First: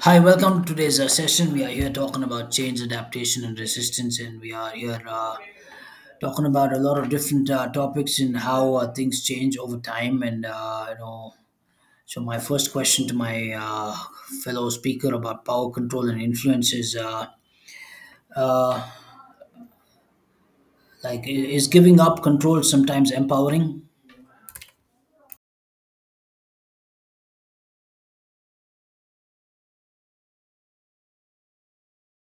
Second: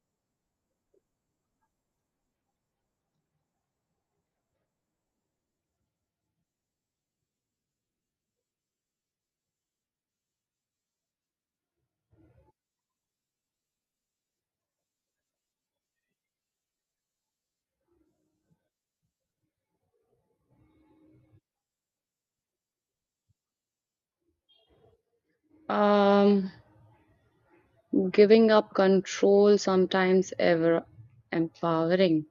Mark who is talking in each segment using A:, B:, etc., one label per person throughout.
A: Hi, welcome to today's session. We are here talking about change, adaptation, and resistance, and we are here talking about a lot of different topics and how things change over time. So my first question to my fellow speaker about power control and influence is, uh, like, i- is giving up control sometimes empowering?
B: Um, giving up control sometimes ever empowering.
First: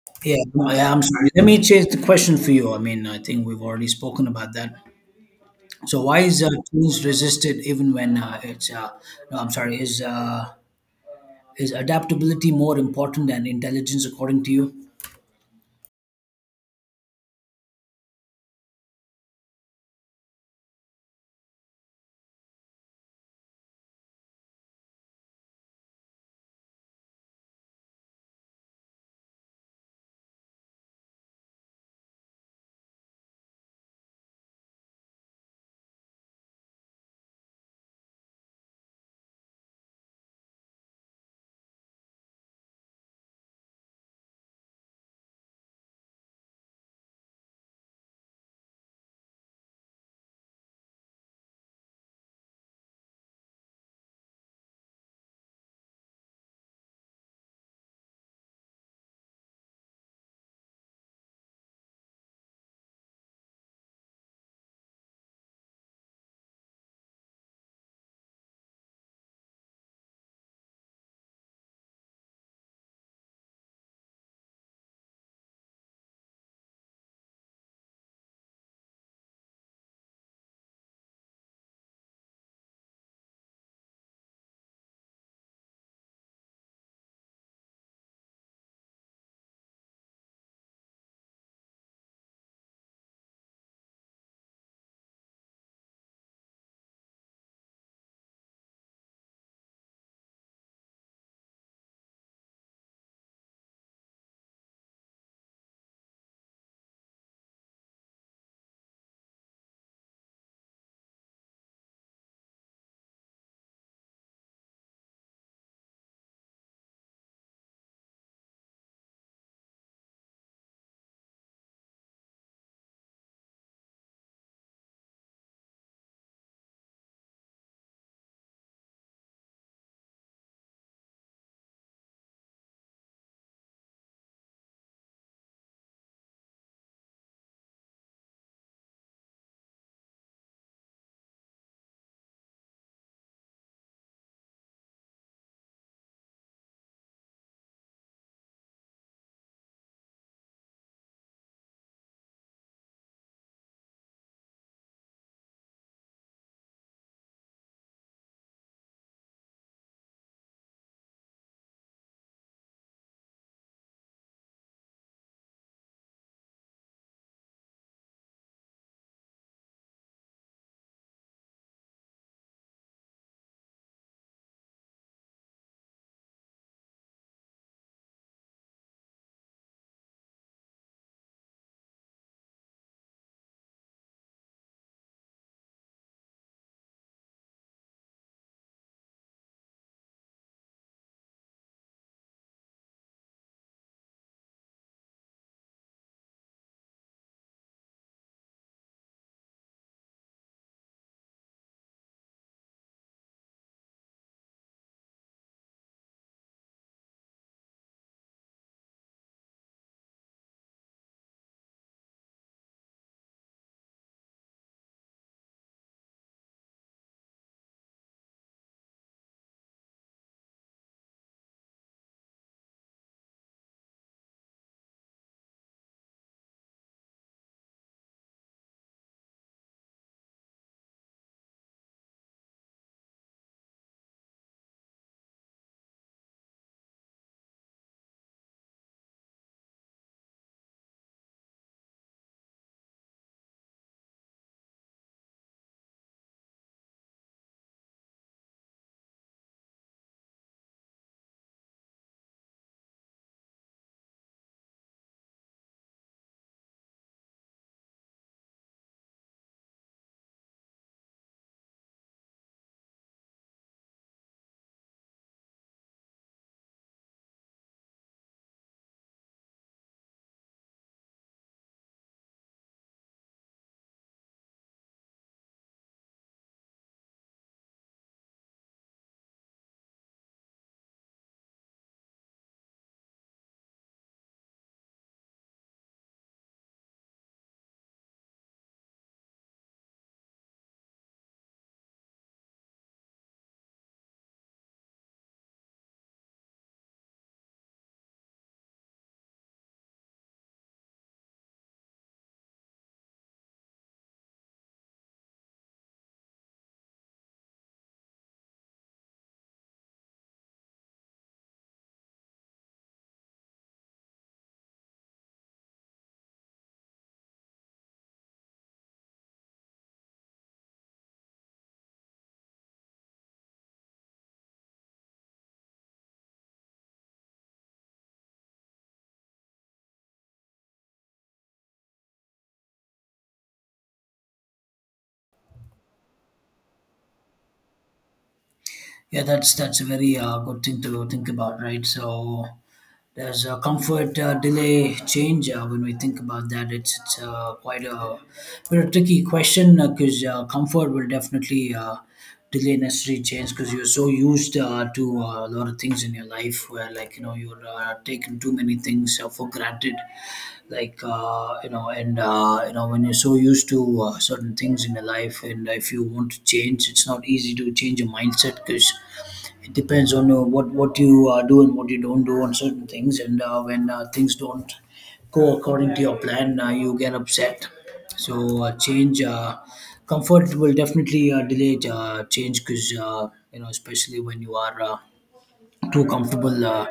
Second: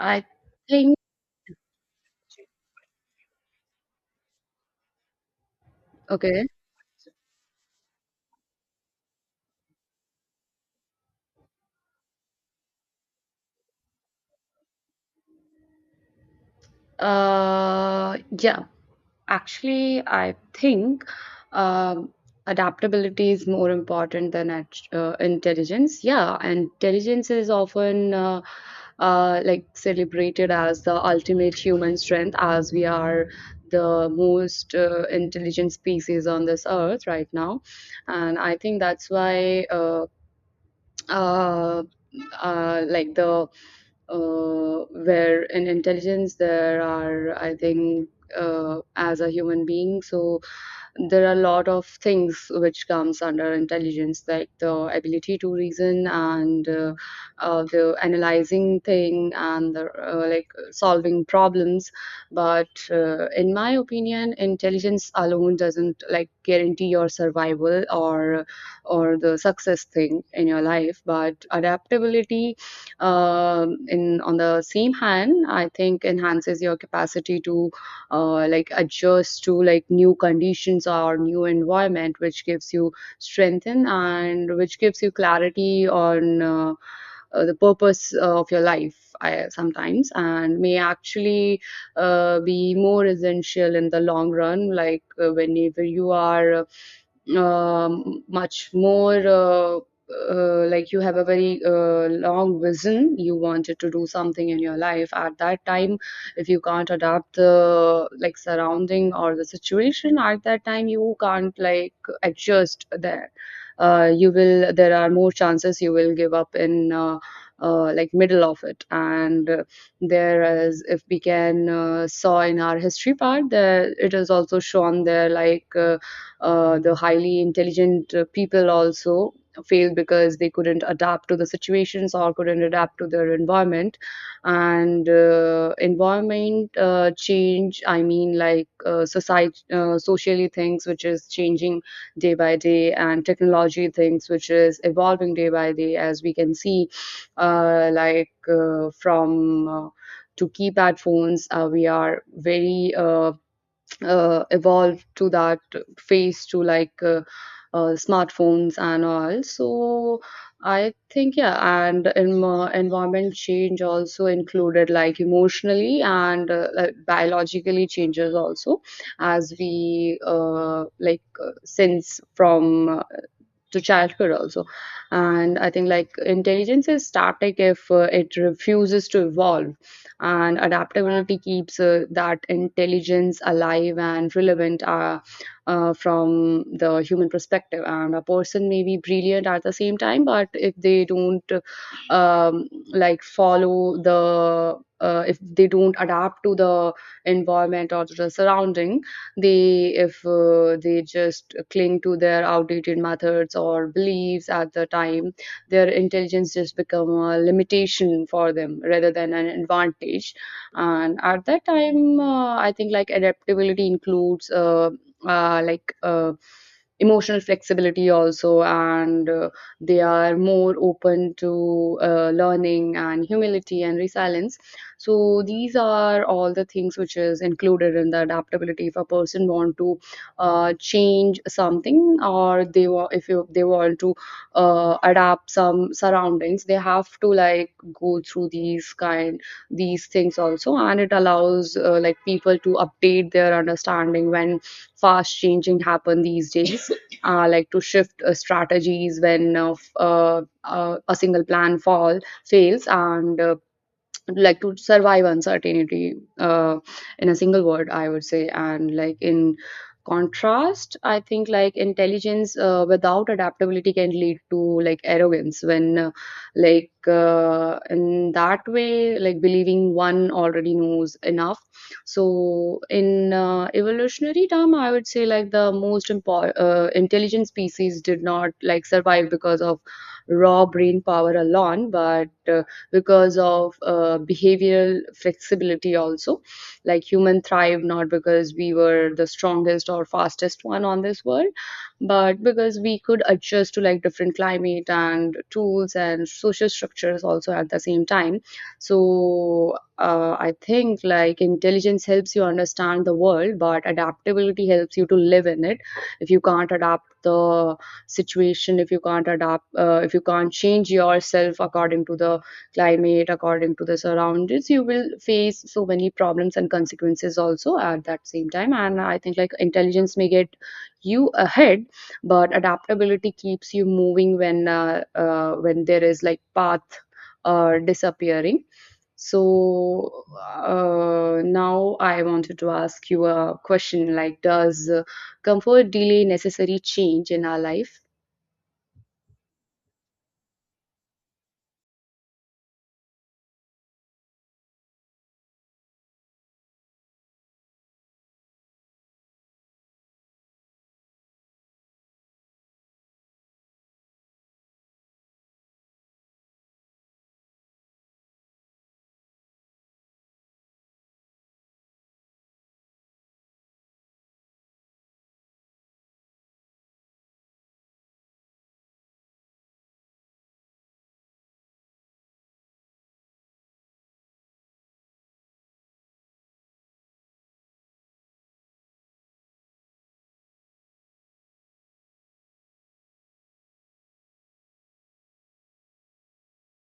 B: I
A: Yeah, no, yeah,
B: think,
A: I'm sorry. Let me change the question for you. I mean, I think we've already spoken about that. So why is
B: okay.
A: change resisted even when it's? No, I'm sorry. Is adaptability more important than intelligence according to you?
B: Yeah, actually, I think um, adaptability is more important than intelligence. Yeah, and intelligence is often like celebrated as the ultimate human strength, as we are the most intelligent species on this earth right now. And I think that's why, uh, like the where in intelligence there are I think, as a human being, so there are a lot of things which comes under intelligence, like the ability to reason and the analyzing thing and like solving problems, but in my opinion intelligence alone doesn't like guarantee your survival or the success thing in your life, but adaptability in on the same hand I think enhances your capacity to like adjust to like new conditions or new environment, which gives you strength and which gives you clarity on the purpose of your life. I, sometimes and may actually be more essential in the long run, like whenever you are much more like you have a very long vision, you wanted to do something in your life at that time. If you can't adapt the like surrounding or the situation at that time, you can't like adjust there. You will, there are more chances you will give up in like middle of it, and there is if we can saw in our history part there, it is also shown there like the highly intelligent people also failed because they couldn't adapt to the situations or couldn't adapt to their environment. And environment change, I mean, like society socially things which is changing day by day, and technology things which is evolving day by day, as we can see from to keypad phones, we are very evolved to that phase to like smartphones and all. So I think, yeah, and in, environment change also included like emotionally and like, biologically changes also, as we sense from to childcare also. And I think like intelligence is static if it refuses to evolve, and adaptability keeps that intelligence alive and relevant from the human perspective, and a person may be brilliant at the same time, but if they don't um, like follow the if they don't adapt to the environment or to the surrounding, they, if they just cling to their outdated methods or beliefs at the time, their intelligence just become a limitation for them rather than an advantage. And at that time, I think like adaptability includes uh, like uh, emotional flexibility also, and they are more open to learning and humility and resilience. So these are all the things which is included in the adaptability. If a person want to change something or they want, if you, they want to adapt some surroundings, they have to like go through these kind, these things also, and it allows like people to update their understanding when fast changing happen these days like to shift strategies when a single plan fall fails, and like to survive uncertainty, in a single word I would say. And like in contrast I think like intelligence without adaptability can lead to like arrogance when in that way like believing one already knows enough. So in evolutionary term I would say like the most important intelligent species did not like survive because of raw brain power alone, but because of behavioral flexibility also. Like human thrive not because we were the strongest or fastest one on this world, but because we could adjust to like different climate and tools and social structures also at the same time. So I think like intelligence helps you understand the world, but adaptability helps you to live in it. If you can't adapt the situation, if you can't adapt, if you can't change yourself according to the climate, according to the surroundings, you will face so many problems and consequences also at that same time. And I think like intelligence may get you ahead, but adaptability keeps you moving when there is like path disappearing. So now I wanted to ask you a question like, does comfort delay necessary change in our life?
A: Yeah, that's a very good thing to think about, right? So there's a comfort delay change when we think about that. It's quite a bit of tricky question because comfort will definitely delay necessary change because you're so used to a lot of things in your life where, like, you know, you're taking too many things for granted, like, you know, when you're so used to certain things in your life, and if you want to change, it's not easy to change your mindset because it depends on what you do and what you don't do on certain things. And when things don't go according to your plan, you get upset. So change comfort will definitely delay change, because you know, especially when you are too comfortable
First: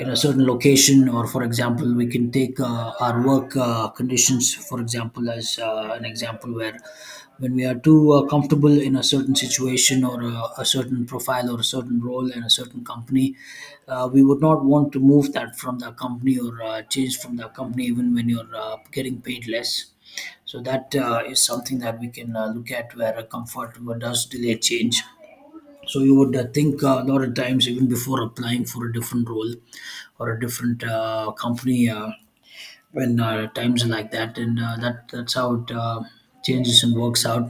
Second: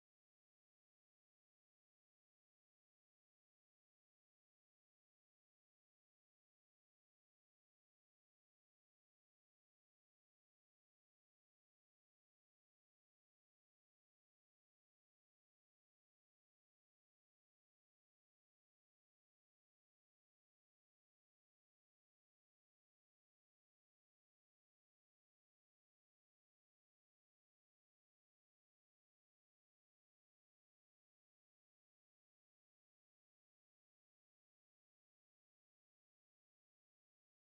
A: in a certain location. Or, for example, we can take our work conditions, for example, as an example, where when we are too comfortable in a certain situation or a certain profile or a certain role in a certain company, we would not want to move that from the company or change from the company even when you're getting paid less. So that is something that we can look at, where a comfort does delay change. So you would think a lot of times even before applying for a different role or a different company when times are like that. And that's how it changes and works out.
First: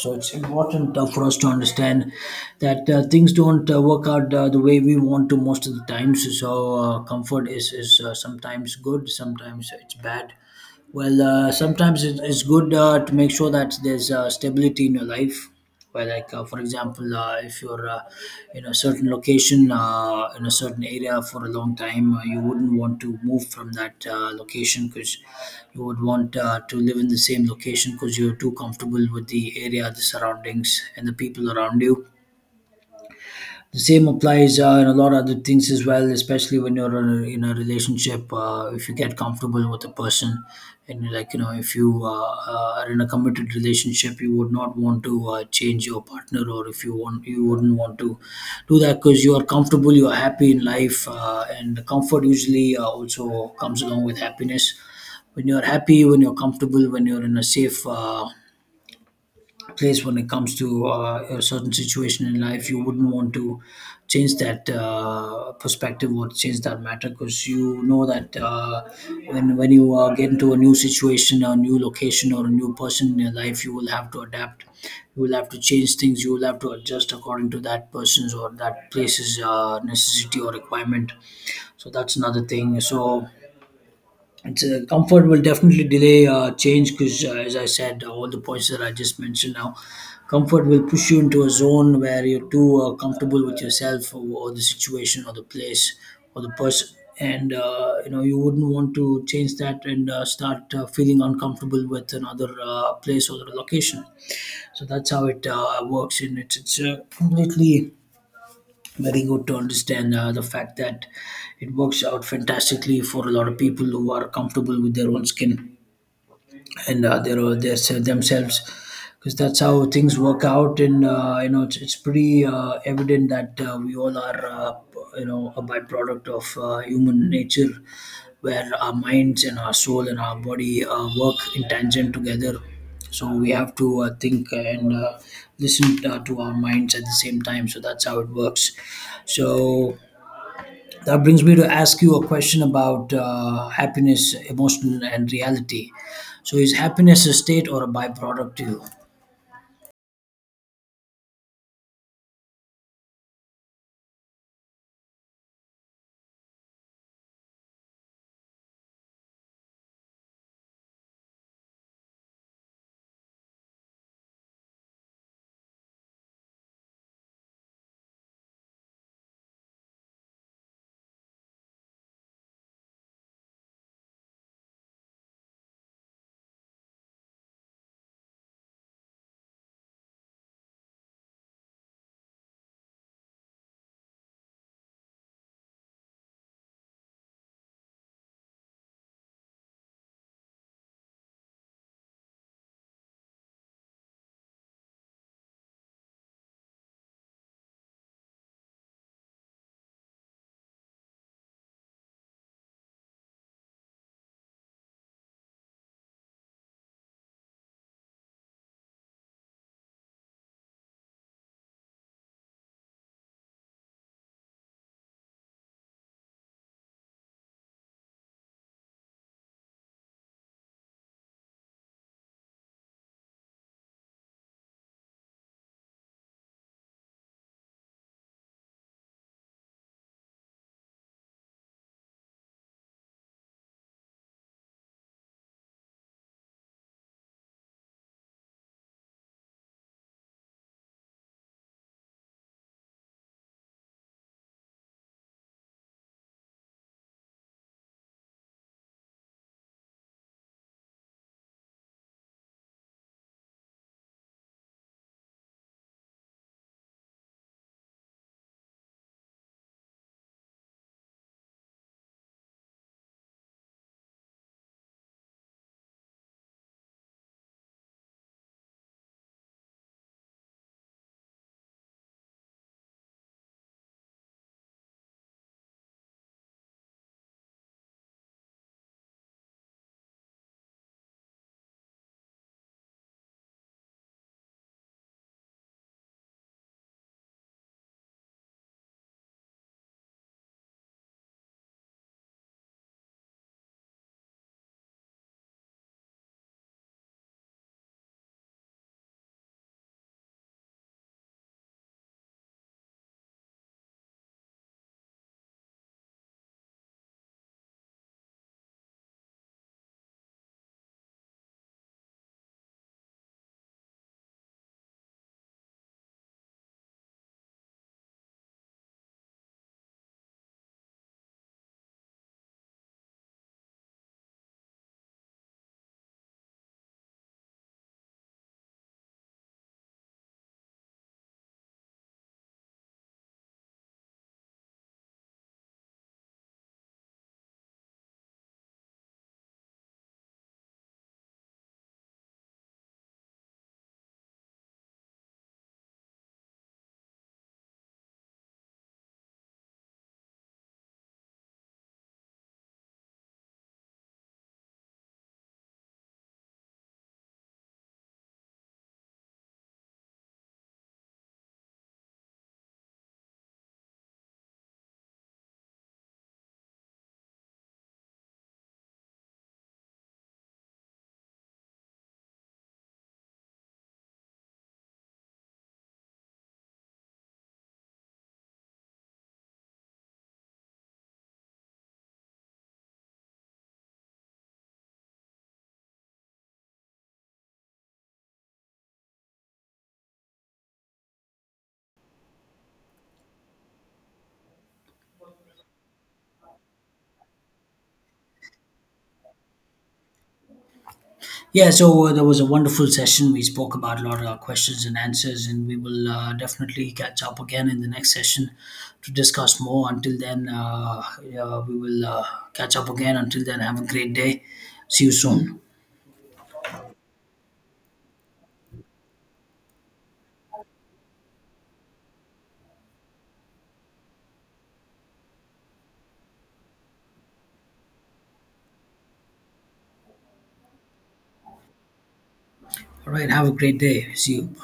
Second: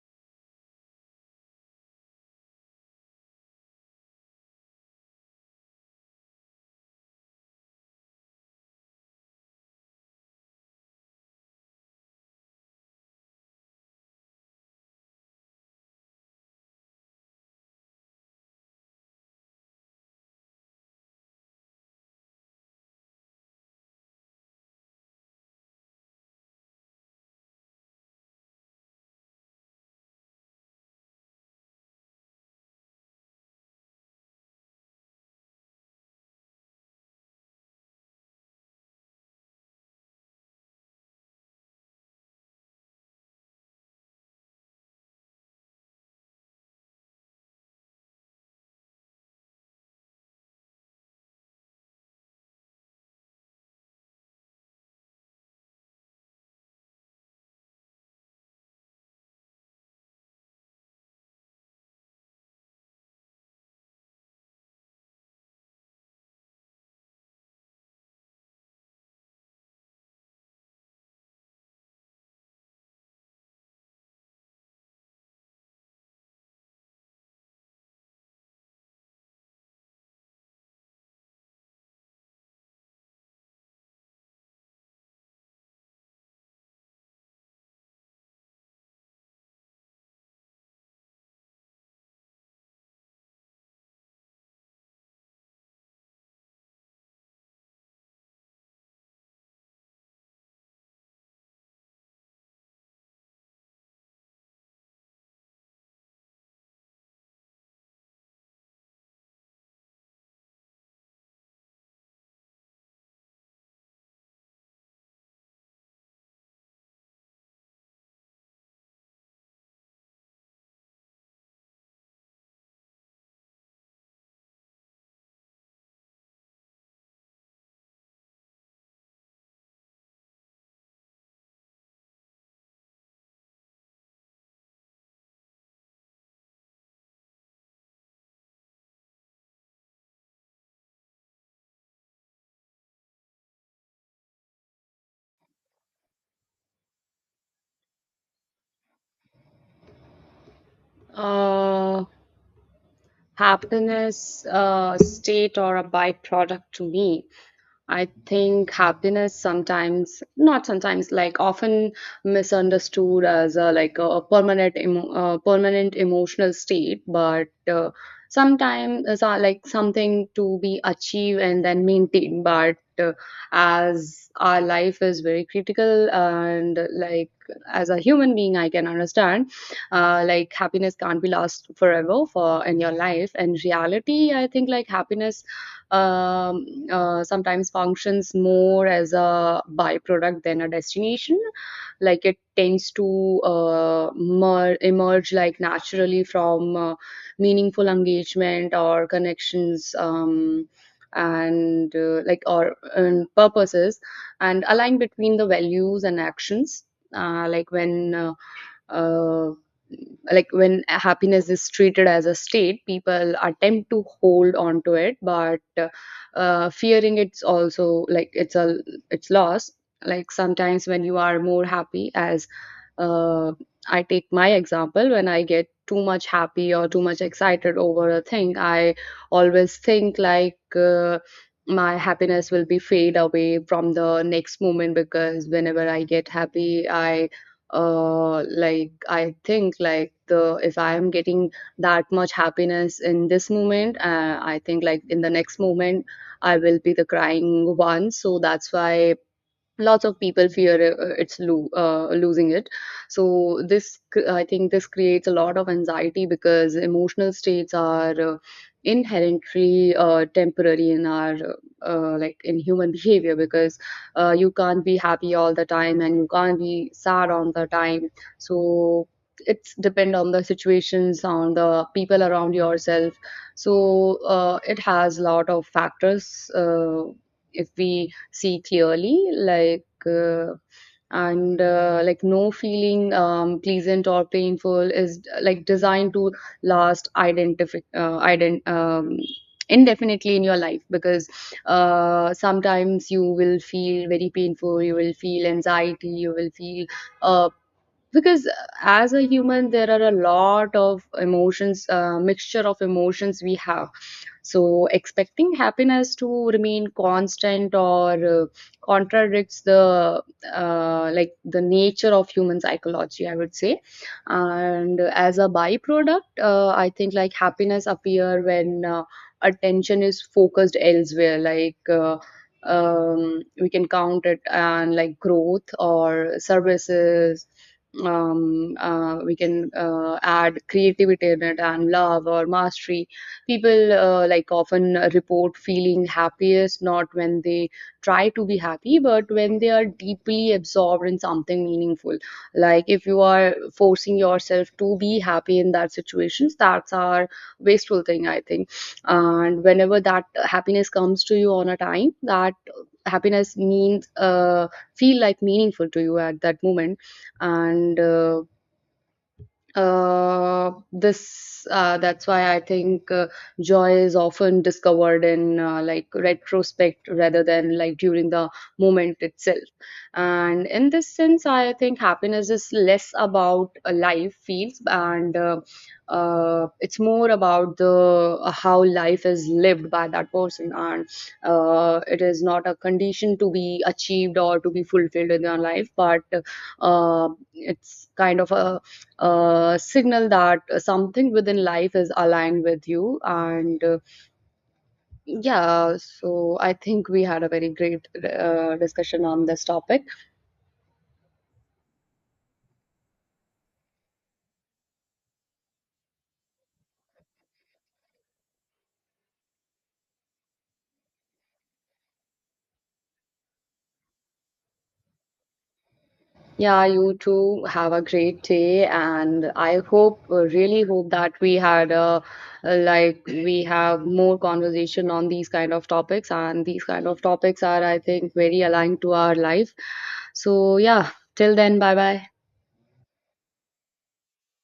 A: So it's important for us to understand that things don't work out the way we want to most of the times. So comfort is sometimes good, sometimes it's bad. Well, sometimes it's good to make sure that there's stability in your life. Where, like, for example, if you're in a certain location, in a certain area for a long time, you wouldn't want to move from that location because you would want to live in the same location because you're too comfortable with the area, the surroundings, and the people around you. The same applies in a lot of other things as well, especially when you're in a relationship. If you get comfortable with a person, and, like, you know, if you are in a committed relationship, you would not want to change your partner, or if you want, you wouldn't want to do that, because you are comfortable, you are happy in life, and comfort usually also comes along with happiness. When you're happy, when you're comfortable, when you're in a safe. Place when it comes to a certain situation in life, you wouldn't want to change that perspective or change that matter, because you know that when you get into a new situation, a new location, or a new person in your life, you will have to adapt. You will have to change things. You will have to adjust according to that person's or that place's necessity or requirement. So that's another thing. So it's comfort will definitely delay change, because as I said, all the points that I just mentioned now, comfort will push you into a zone where you're too comfortable with yourself, or the situation, or the place, or the person. And you know, you wouldn't want to change that and start feeling uncomfortable with another place or location. So that's how it works, and it's completely very good to understand the fact that it works out fantastically for a lot of people who are comfortable with their own skin and their themselves, because that's how things work out. And you know, it's pretty evident that we all are you know, a byproduct of human nature, where our minds and our soul and our body work in tangent together. So we have to think and listen to our minds at the same time. So that's how it works. So that brings me to ask you a question about happiness, emotional, and reality. So is happiness a state or a byproduct to you?
B: Uh, Happiness, a state or a byproduct to me. I think happiness sometimes, not sometimes, like often misunderstood as a like a permanent emotional state, but sometimes it's so, like something to be achieved and then maintained. But as our life is very critical and like as a human being, I can understand like happiness can't be last forever for in your life. And reality, I think like happiness sometimes functions more as a byproduct than a destination, like it tends to emerge like naturally from meaningful engagement or connections, and like or and purposes and align between the values and actions. Uh, like when uh, uh, like when happiness is treated as a state, people attempt to hold on to it, but fearing it's also like it's loss. Like sometimes when you are more happy as uh, I take my example, when I get too much happy or too much excited over a thing, I always think like my happiness will be fade away from the next moment. Because whenever I get happy, I like I think like the if I am getting that much happiness in this moment, I think like in the next moment I will be the crying one, so that's why lots of people fear losing it. So I think this creates a lot of anxiety because emotional states are inherently temporary in our like in human behavior, because you can't be happy all the time and you can't be sad all the time. So it's depend on the situations, on the people around yourself. So it has a lot of factors, if we see clearly like, and like no feeling, pleasant or painful, is like designed to last identify ident indefinitely in your life, because sometimes you will feel very painful, you will feel anxiety, you will feel uh, because as a human there are a lot of emotions, mixture of emotions we have. So, expecting happiness to remain constant or contradicts the like the nature of human psychology, I would say. And as a byproduct, I think like happiness appear when attention is focused elsewhere, like. We can count it and like growth or services, we can add creativity in it, and love or mastery. People like often report feeling happiest not when they try to be happy, but when they are deeply absorbed in something meaningful. Like if you are forcing yourself to be happy in that situations, that's our wasteful thing I think. And whenever that happiness comes to you on a time, that happiness means, feel like, meaningful to you at that moment, and this that's why I think joy is often discovered in like retrospect rather than like during the moment itself. And in this sense, I think happiness is less about life feels, and it's more about the how life is lived by that person, and it is not a condition to be achieved or to be fulfilled in your life, but uh, it's kind of a signal that something within life is aligned with you. And yeah, so I think we had a very great discussion on this topic.
A: Yeah, so that was a wonderful session. We spoke about a lot of our questions and answers, and we will definitely catch up again in the next session to discuss more. Until then, yeah, we will catch up again. Until then, have a great day. See you soon.
B: Yeah, you too have a great day, and I hope, really hope that we had a like we have more conversation on these kind of topics, and these kind of topics are, I think, very aligned to our life. So yeah, till then, bye bye.
A: All right, have a great day. See you.